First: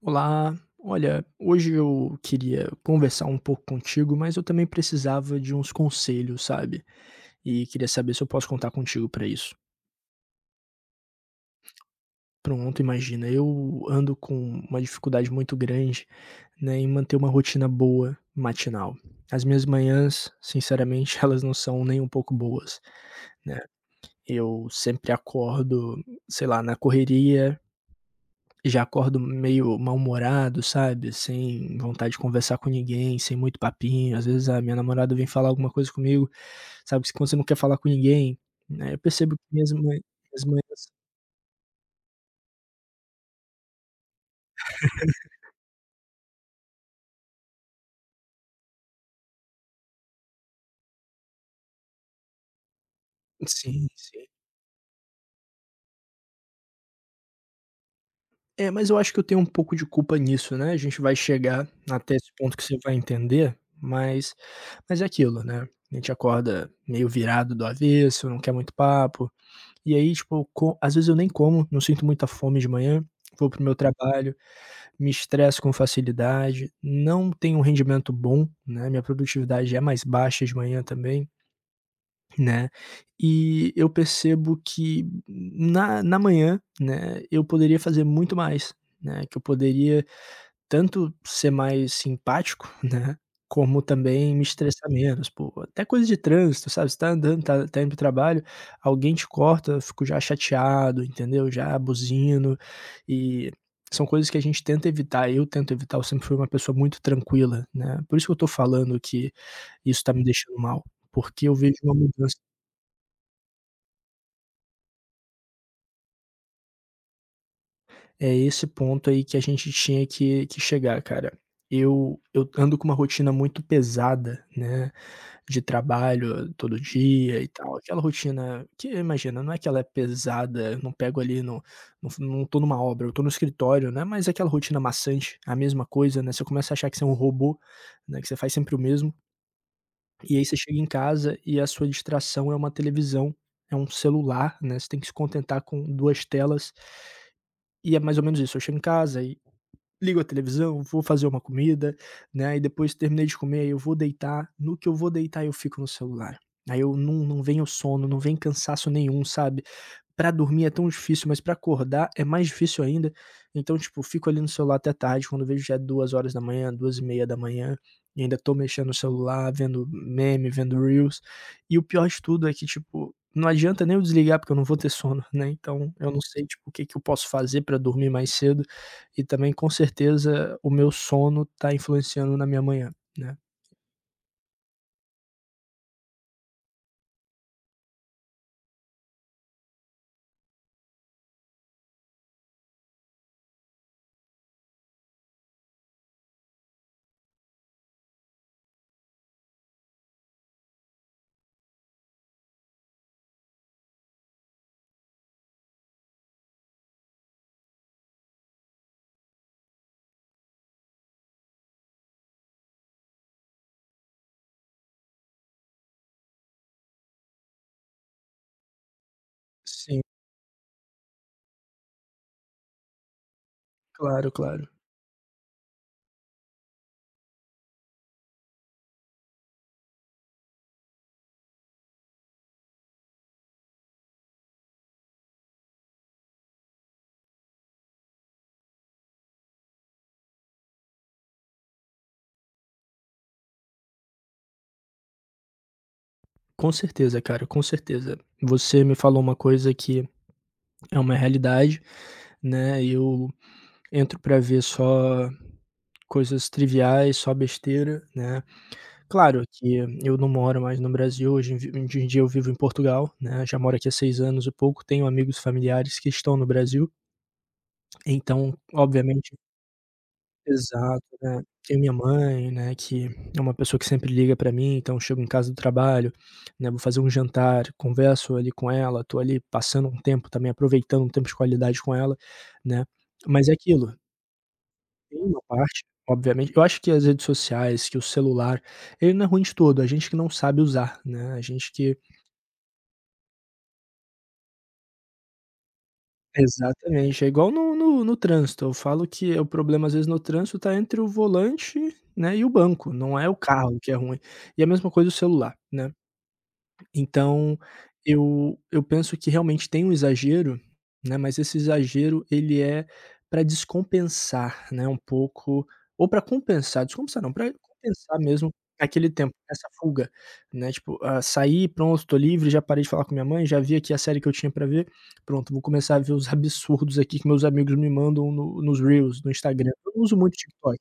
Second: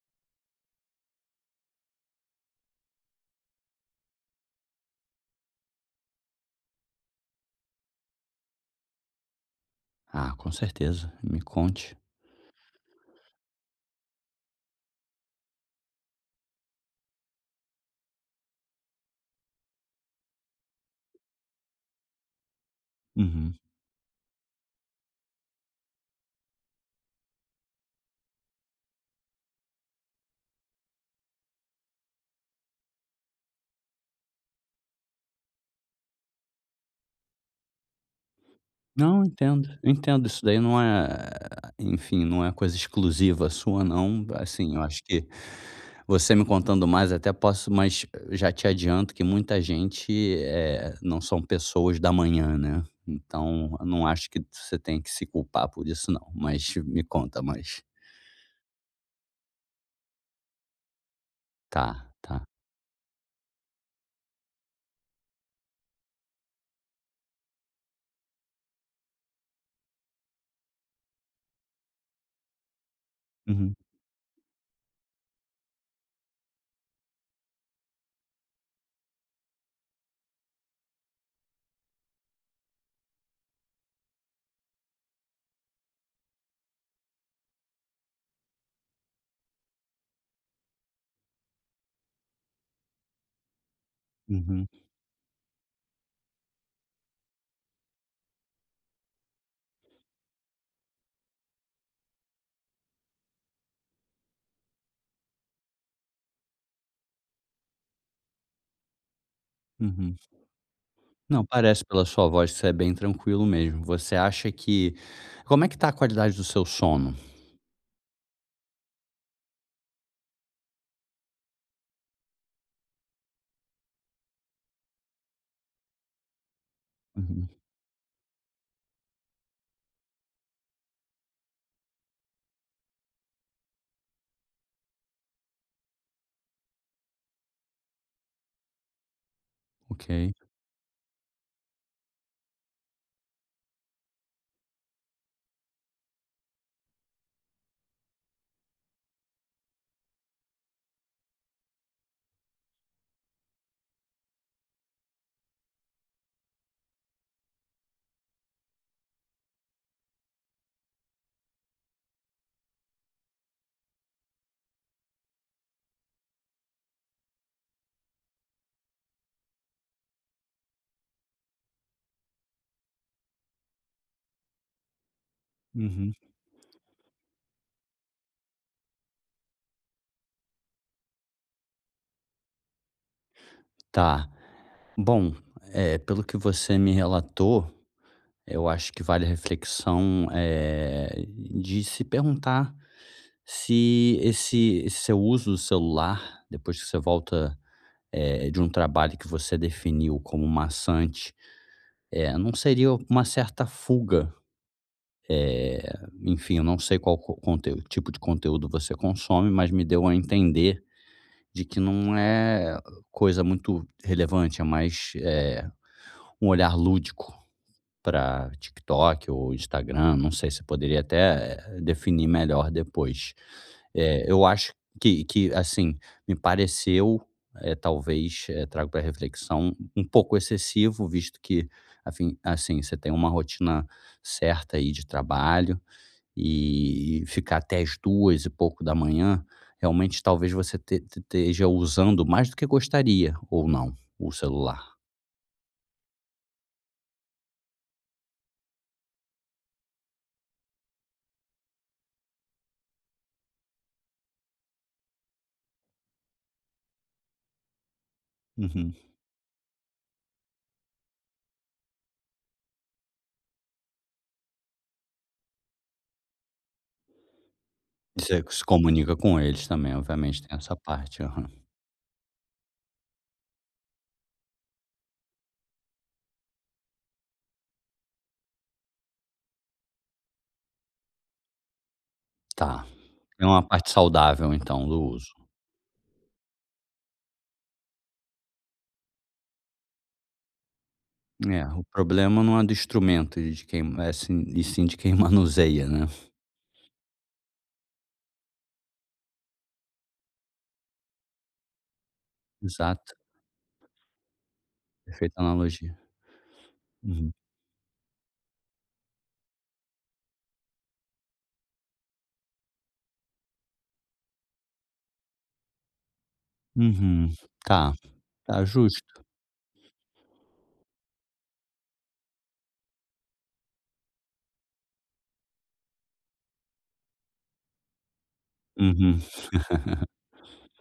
Olá, olha, hoje eu queria conversar um pouco contigo, mas eu também precisava de uns conselhos, sabe? E queria saber se eu posso contar contigo para isso. Ah, com certeza, me conte. Pronto, imagina, eu ando com uma dificuldade muito grande, né, em manter uma rotina boa matinal. As minhas manhãs, sinceramente, elas não são nem um pouco boas, Uhum. né? Eu sempre acordo, sei lá, na correria. Já acordo meio mal-humorado, sabe, sem vontade de conversar com ninguém, sem muito papinho. Às vezes a minha namorada vem falar alguma coisa comigo, sabe, que quando você não quer falar com ninguém, né, eu Não, percebo que entendo, minhas mães entendo, isso minhas daí não manhãs é enfim, não é coisa exclusiva sua não, assim, eu acho que você me contando mais até posso mas já te adianto que muita gente, não são pessoas da manhã, né, então eu sim, não sim. acho que você tem que se culpar por isso não, mas me conta mais. É, mas eu acho que eu tenho um pouco de culpa nisso, né, a gente vai chegar Tá, até esse tá. ponto que você vai entender, mas é aquilo, né, a gente acorda meio virado do avesso, não quer muito papo. E aí, tipo, eu co às vezes eu nem como, não sinto muita fome de manhã, vou pro meu Uhum, trabalho, me estresso com facilidade, não tenho um rendimento bom, né, minha produtividade é mais baixa de manhã também, né, e eu percebo que na manhã, né, eu poderia fazer muito mais, né, que eu poderia tanto ser mais simpático, né, como também me uhum, estressar menos, pô. Até coisa de trânsito, sabe, você tá andando, tá indo pro trabalho, alguém te corta, eu fico já chateado, entendeu, já buzino, e são coisas que a gente tenta evitar, eu tento evitar, eu sempre fui uma pessoa muito tranquila, né. Por isso que eu tô falando que isso tá uhum. me deixando mal, Não, porque eu vejo parece uma pela sua mudança. voz que você é bem tranquilo mesmo. Você acha que como é que tá a qualidade do seu sono? É esse ponto aí que a gente tinha que chegar, cara. Eu ando com uma rotina muito pesada, né, de trabalho todo dia Uhum, e tal, aquela rotina que imagina, não é que ela é pesada, eu não pego ali no não tô numa obra, eu tô no escritório, né, mas é aquela rotina maçante, a mesma coisa, né, você começa a achar que você é um robô, né, que você faz sempre o mesmo, ok. e aí você chega em casa e a sua distração é uma televisão, é um celular, né, você tem que se contentar com 2 telas, e é mais ou menos isso, eu chego em casa e ligo a televisão, vou fazer uma comida, né, e depois terminei de comer, eu vou deitar, no que eu vou deitar eu fico no celular. Aí eu não vem o sono, não vem cansaço nenhum, sabe. Pra dormir é tão difícil, mas pra acordar é mais difícil ainda. Então, tipo, fico ali no celular até tarde, quando eu vejo já é 2h, 2h30, e meia da manhã, e ainda tô mexendo no celular, vendo meme, vendo reels. E o pior de tudo é que, tipo, não adianta nem eu desligar, porque eu não vou ter sono, né. Então, eu Uhum. não sei, tipo, o que que eu posso fazer pra dormir mais cedo e também, com certeza, o meu sono tá influenciando na minha manhã, né. Tá. Bom, pelo que você me relatou, eu acho que vale a reflexão, de se perguntar se esse seu uso do celular, depois que você volta, de um trabalho que você definiu como maçante, é não seria uma certa fuga. Eh, Enfim, eu não sei qual co conteúdo tipo de conteúdo você consome, mas me deu a entender de que não é coisa muito relevante, é mais, um olhar lúdico para TikTok ou Sim, Instagram, não sei, você poderia até definir melhor depois. Claro, Eu claro. acho que, assim, me pareceu, talvez, trago para reflexão, um pouco excessivo, visto que, afim assim, você tem uma rotina certa aí de trabalho, e ficar até as duas e pouco da manhã, realmente talvez você te esteja usando mais do que gostaria, ou não, o celular. Com certeza, cara, com certeza. Você me falou uma coisa que é uma realidade, né, eu entro para ver só coisas triviais, só besteira, né. Uhum. Claro que eu não moro mais no Brasil, hoje em dia eu vivo em Portugal, né, já moro aqui há 6 anos e pouco, tenho amigos familiares que estão no Brasil, Você então se comunica obviamente, com eles também, obviamente tem essa exato, parte, né. aham. Tenho minha mãe, né, que é uma pessoa que sempre liga para mim, então eu chego em casa do trabalho, né, vou fazer um jantar, converso ali com ela, tô ali passando um tempo também, aproveitando um tempo de qualidade com ela, Tá, né. é Mas é uma parte aquilo. saudável então do Tem uso. uma parte, obviamente eu acho que as redes sociais, que o celular, ele não é ruim de todo, a gente que não sabe usar, né, a É, gente o que, problema não é do instrumento e de quem é sim e sim de quem manuseia, né. exatamente, é igual no trânsito, eu falo que o problema às vezes no trânsito tá entre o volante, né, e o banco, Exato, não é o carro que é ruim. E a mesma coisa o perfeita celular, né. analogia. Uhum. Então, eu penso que realmente tem um exagero, né, mas esse exagero ele é para descompensar, né, um pouco ou para compensar, descompensar Uhum. não, para Tá, compensar mesmo tá aquele justo. tempo, essa fuga, né, tipo, ah, saí, pronto, tô livre, já parei de falar com minha mãe, já vi aqui a série que eu tinha para ver, pronto, vou começar a ver os absurdos aqui que meus amigos me mandam nos Uhum. reels, no Instagram. Eu não uso muito TikTok,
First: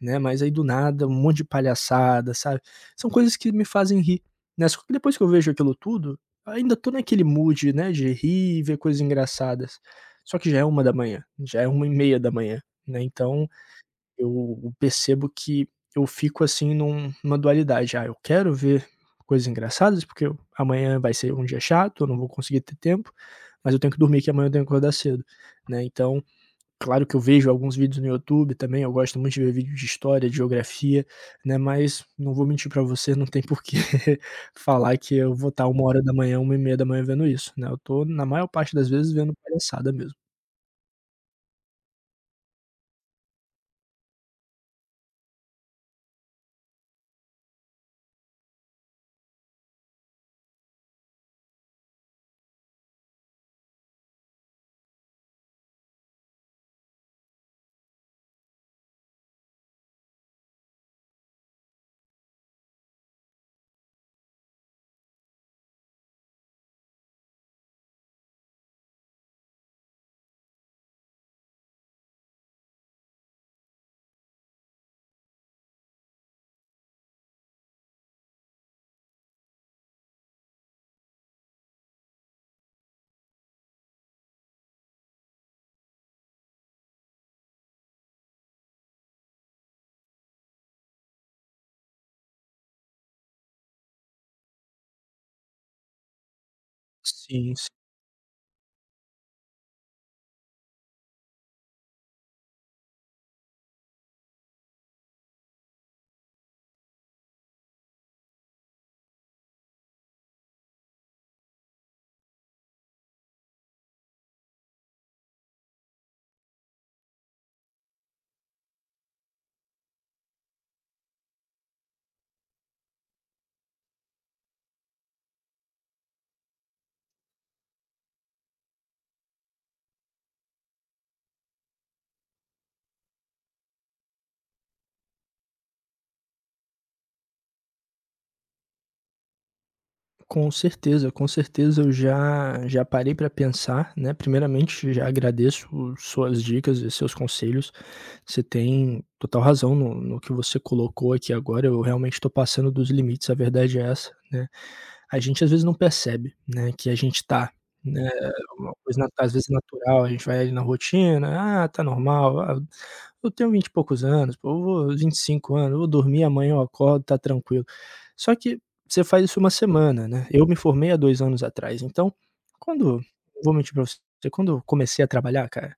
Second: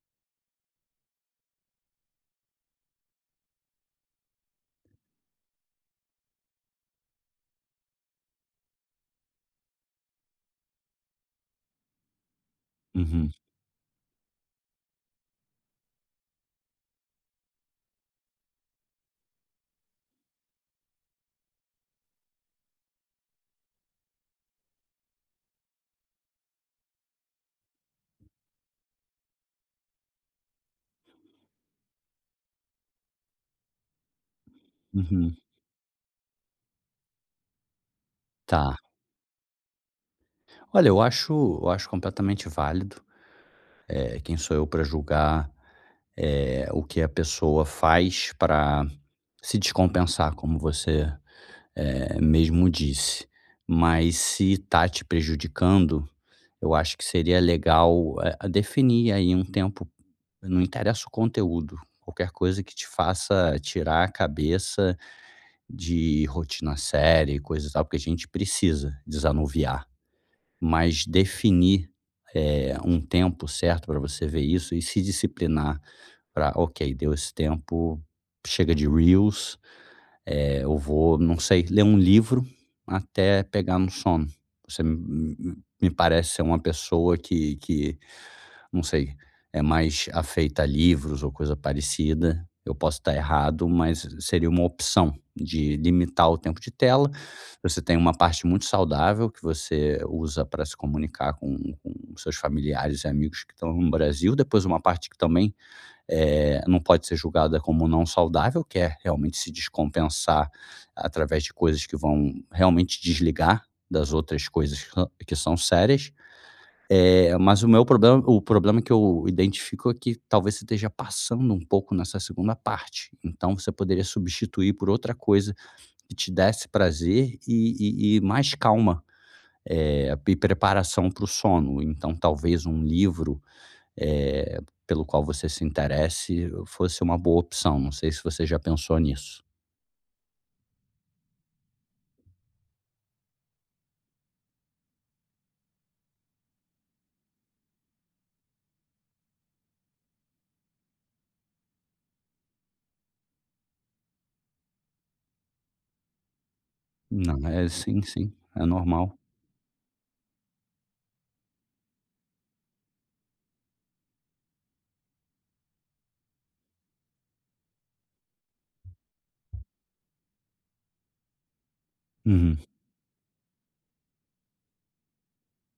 né, mas aí do nada um monte de palhaçada, sabe. São coisas que me fazem rir, né, só que depois que eu vejo aquilo tudo, ainda tô naquele mood, né, de rir e ver coisas engraçadas. Só que já é uma da manhã, já é uma e meia da manhã, né, Uhum, então eu percebo que eu fico, assim, numa dualidade: "Ah, eu quero ver coisas engraçadas, porque eu amanhã vai ser um dia chato, eu não vou conseguir ter tempo, mas eu tenho que dormir que amanhã eu tenho que acordar cedo", né, então. Claro que eu vejo alguns vídeos no YouTube também, eu gosto muito de ver vídeo de história, de geografia, né, mas não vou mentir pra você, não tem por que falar que eu uhum. vou estar 1 hora da manhã, uma e meia da manhã vendo isso, né, eu tô na maior parte Tá. das vezes vendo palhaçada mesmo. Olha, eu acho completamente válido, quem sou eu para julgar, o que a pessoa faz para se descompensar, como você, mesmo disse. Mas se está te prejudicando, eu acho que seria legal, definir aí um tempo, não interessa o conteúdo, qualquer coisa que te faça tirar a cabeça de rotina séria e coisa e tal, porque a gente precisa desanuviar. Mas definir, um tempo certo para você ver isso e se disciplinar para "Ok, deu esse tempo, chega de reels, eu vou, não sei, ler um livro até pegar no sono". Você me parece ser uma pessoa que não sei, é mais afeita a livros ou coisa parecida. Eu posso estar errado, mas seria uma opção de limitar o tempo de tela. Sim, sim. Você tem uma parte muito saudável que você usa para se comunicar com seus familiares e amigos que estão no Brasil. Depois, uma parte que também não pode ser julgada como não saudável, que é realmente se descompensar através de coisas que vão realmente desligar das outras coisas que são sérias. É, mas o meu problema o problema que eu identifico é que talvez você esteja passando um pouco nessa segunda parte, então você poderia substituir por outra coisa que te desse prazer e e mais calma, e preparação para o sono. Então talvez um livro, eh, pelo qual você se interesse fosse uma boa opção, não sei se você já pensou nisso. Com certeza eu já parei para pensar, né, primeiramente já agradeço suas dicas e seus conselhos, você tem total razão no que você colocou aqui agora, eu realmente estou passando dos limites, a verdade é essa, né. A gente às vezes não percebe, né, que a gente Não, está, é sim, né, sim, é uma coisa na normal. às vezes natural, a gente vai ali na rotina, "Ah, tá normal, ah, eu tenho 20 e poucos anos, pô, eu vou 25 anos, eu vou dormir, amanhã eu acordo, tá tranquilo". Só que você faz isso uma semana, né. Eu me formei há 2 anos atrás, então, Uhum, quando não vou mentir pra você, quando eu comecei a trabalhar, cara,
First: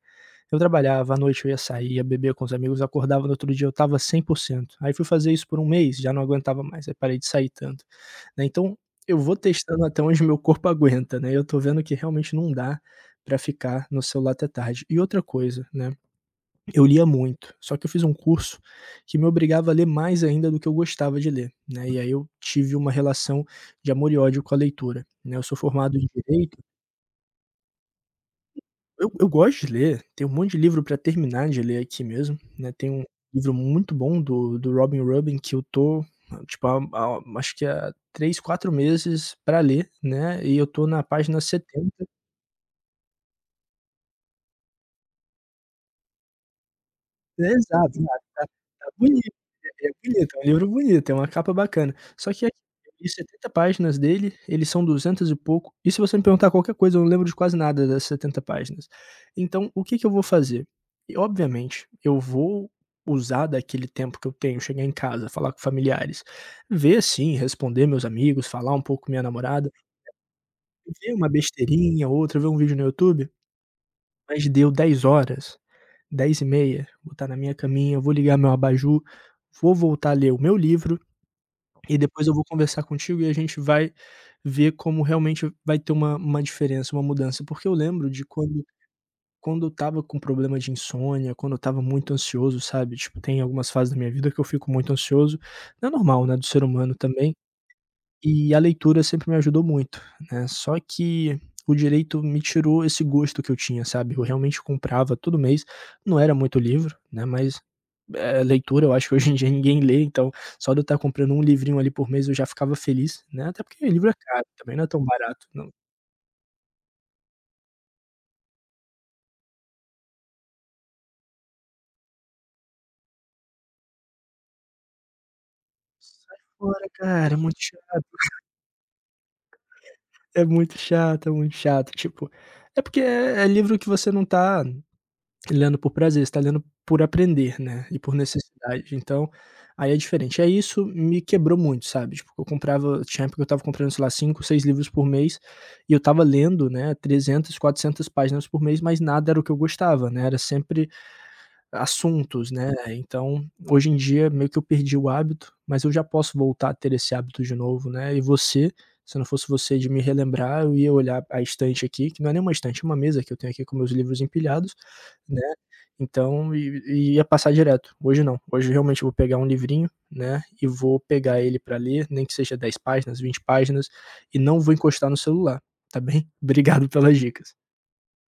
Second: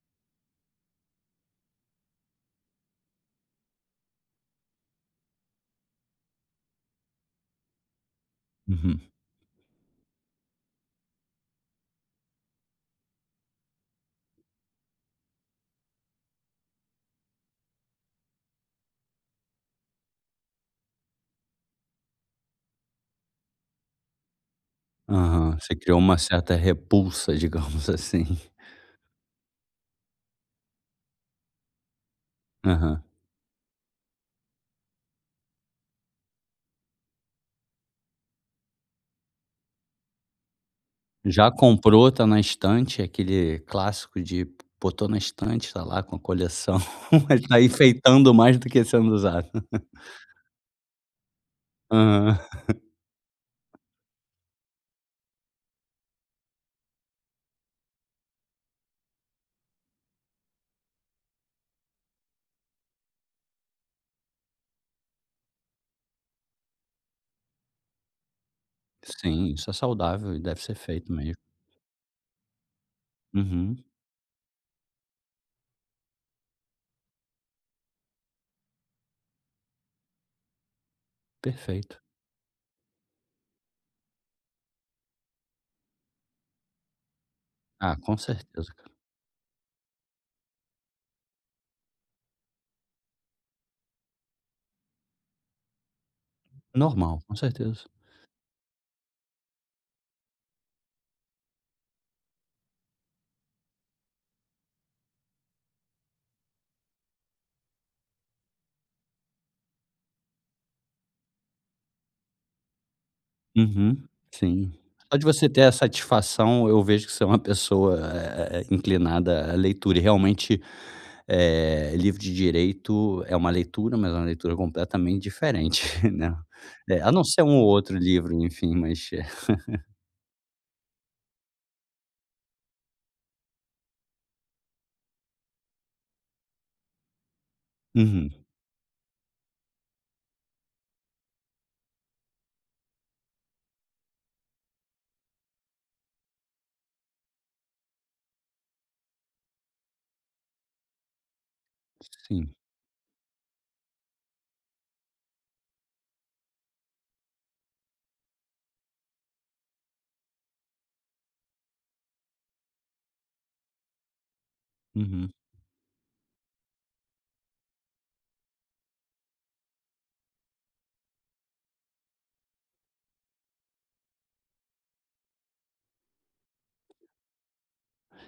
eu trabalhava, à noite eu ia sair, ia beber com os amigos, acordava no outro dia eu estava cento. Aí fui fazer isso por 1 mês, já não aguentava mais, aí parei de sair tanto, né. Então, uhum. eu vou testando até onde meu corpo aguenta, né, eu tô vendo que realmente não dá pra ficar no celular até tarde. E outra coisa, né, eu lia muito, só que eu fiz um curso que me obrigava a ler mais ainda do que eu gostava de ler, né, e aí eu tive uma relação de amor e ódio com a leitura, né. Eu sou Aham, você formado criou em uma certa direito. repulsa, digamos assim. Eu gosto de ler, tem um monte de livro para terminar de ler aqui mesmo, né, tem Aham. um livro muito bom do Robin Rubin que eu tô, tipo, há acho que há 3, 4 meses para ler, né, e eu tô na página Já setenta. comprou, tá na estante, aquele clássico de botou na estante, tá lá com a coleção, mas tá Exato, exato, enfeitando tá mais do que tá sendo bonito. usado. Ele é bonito, é um livro bonito, é uma capa bacana. Só que aqui, Aham. eu li 70 páginas dele, eles são 200 e pouco, e se você me perguntar qualquer coisa, eu não lembro de quase nada das 70 páginas. Então, o que que eu vou fazer? E obviamente, eu vou usar daquele tempo que eu tenho, chegar em casa, falar com familiares, ver sim, responder meus amigos, falar um pouco com minha Sim, isso namorada, é saudável e deve ser feito ver uma mesmo. besteirinha outra, ver um vídeo no YouTube, Uhum, mas deu 10 horas, 10 e meia, vou estar na minha caminha, vou ligar meu abajur, vou voltar a ler o meu livro e perfeito. depois eu vou conversar contigo e a gente vai ver como realmente vai ter uma diferença, uma mudança. Porque eu Ah, lembro com de quando, certeza, cara. quando eu estava com problema de insônia, quando eu estava muito ansioso, sabe, tipo, tem algumas fases da minha vida que eu fico muito ansioso. Não é normal, né, do ser humano Normal, com também, certeza. e a leitura sempre me ajudou muito, né. Só que o direito me tirou esse gosto que eu tinha, sabe, eu realmente comprava todo mês, não era muito livro, né, mas leitura, eu acho que hoje em dia ninguém lê, então só de eu estar comprando um livrinho ali por mês eu já ficava feliz, né, até porque Uhum, livro é caro, sim. também não é tão Só de barato você ter a não. satisfação, eu vejo que você é uma pessoa, inclinada à leitura. E realmente, livro de direito é uma leitura, mas é uma leitura completamente diferente, né. Sai fora É, a não cara, é ser muito um ou outro chato, livro, enfim, mas é muito chato, é muito chato, tipo, é porque é livro que você não tá lendo por prazer, você tá lendo por aprender, né, e por Uhum, necessidade, então, aí é diferente. É isso me quebrou muito, sabe, tipo, eu comprava tinha época que eu estava comprando, sei lá, 5 6 livros por mês, e eu estava lendo, né, 300, 400 páginas por mês, mas nada era o que eu gostava, né, era sempre assuntos, sim. né, então, hoje em dia meio que eu perdi o hábito, mas eu já posso voltar a ter esse hábito de novo, né, e você, se não fosse você de me relembrar, eu ia olhar a estante aqui, que não é nem uma estante, é uma mesa que eu tenho aqui com meus livros empilhados, Uhum. né, então e ia passar direto. Hoje não, hoje realmente eu vou pegar um livrinho, né, e vou pegar ele para ler, nem que seja 10 páginas, 20 páginas, e não vou encostar no celular, tá bem? Obrigado pelas dicas.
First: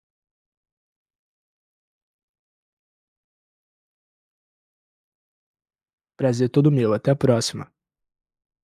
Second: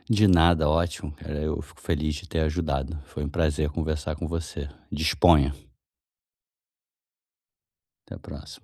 De nada, ótimo, cara. Eu fico feliz de ter ajudado. Foi um prazer conversar com você. Disponha. Prazer todo meu, até a próxima. Até a próxima.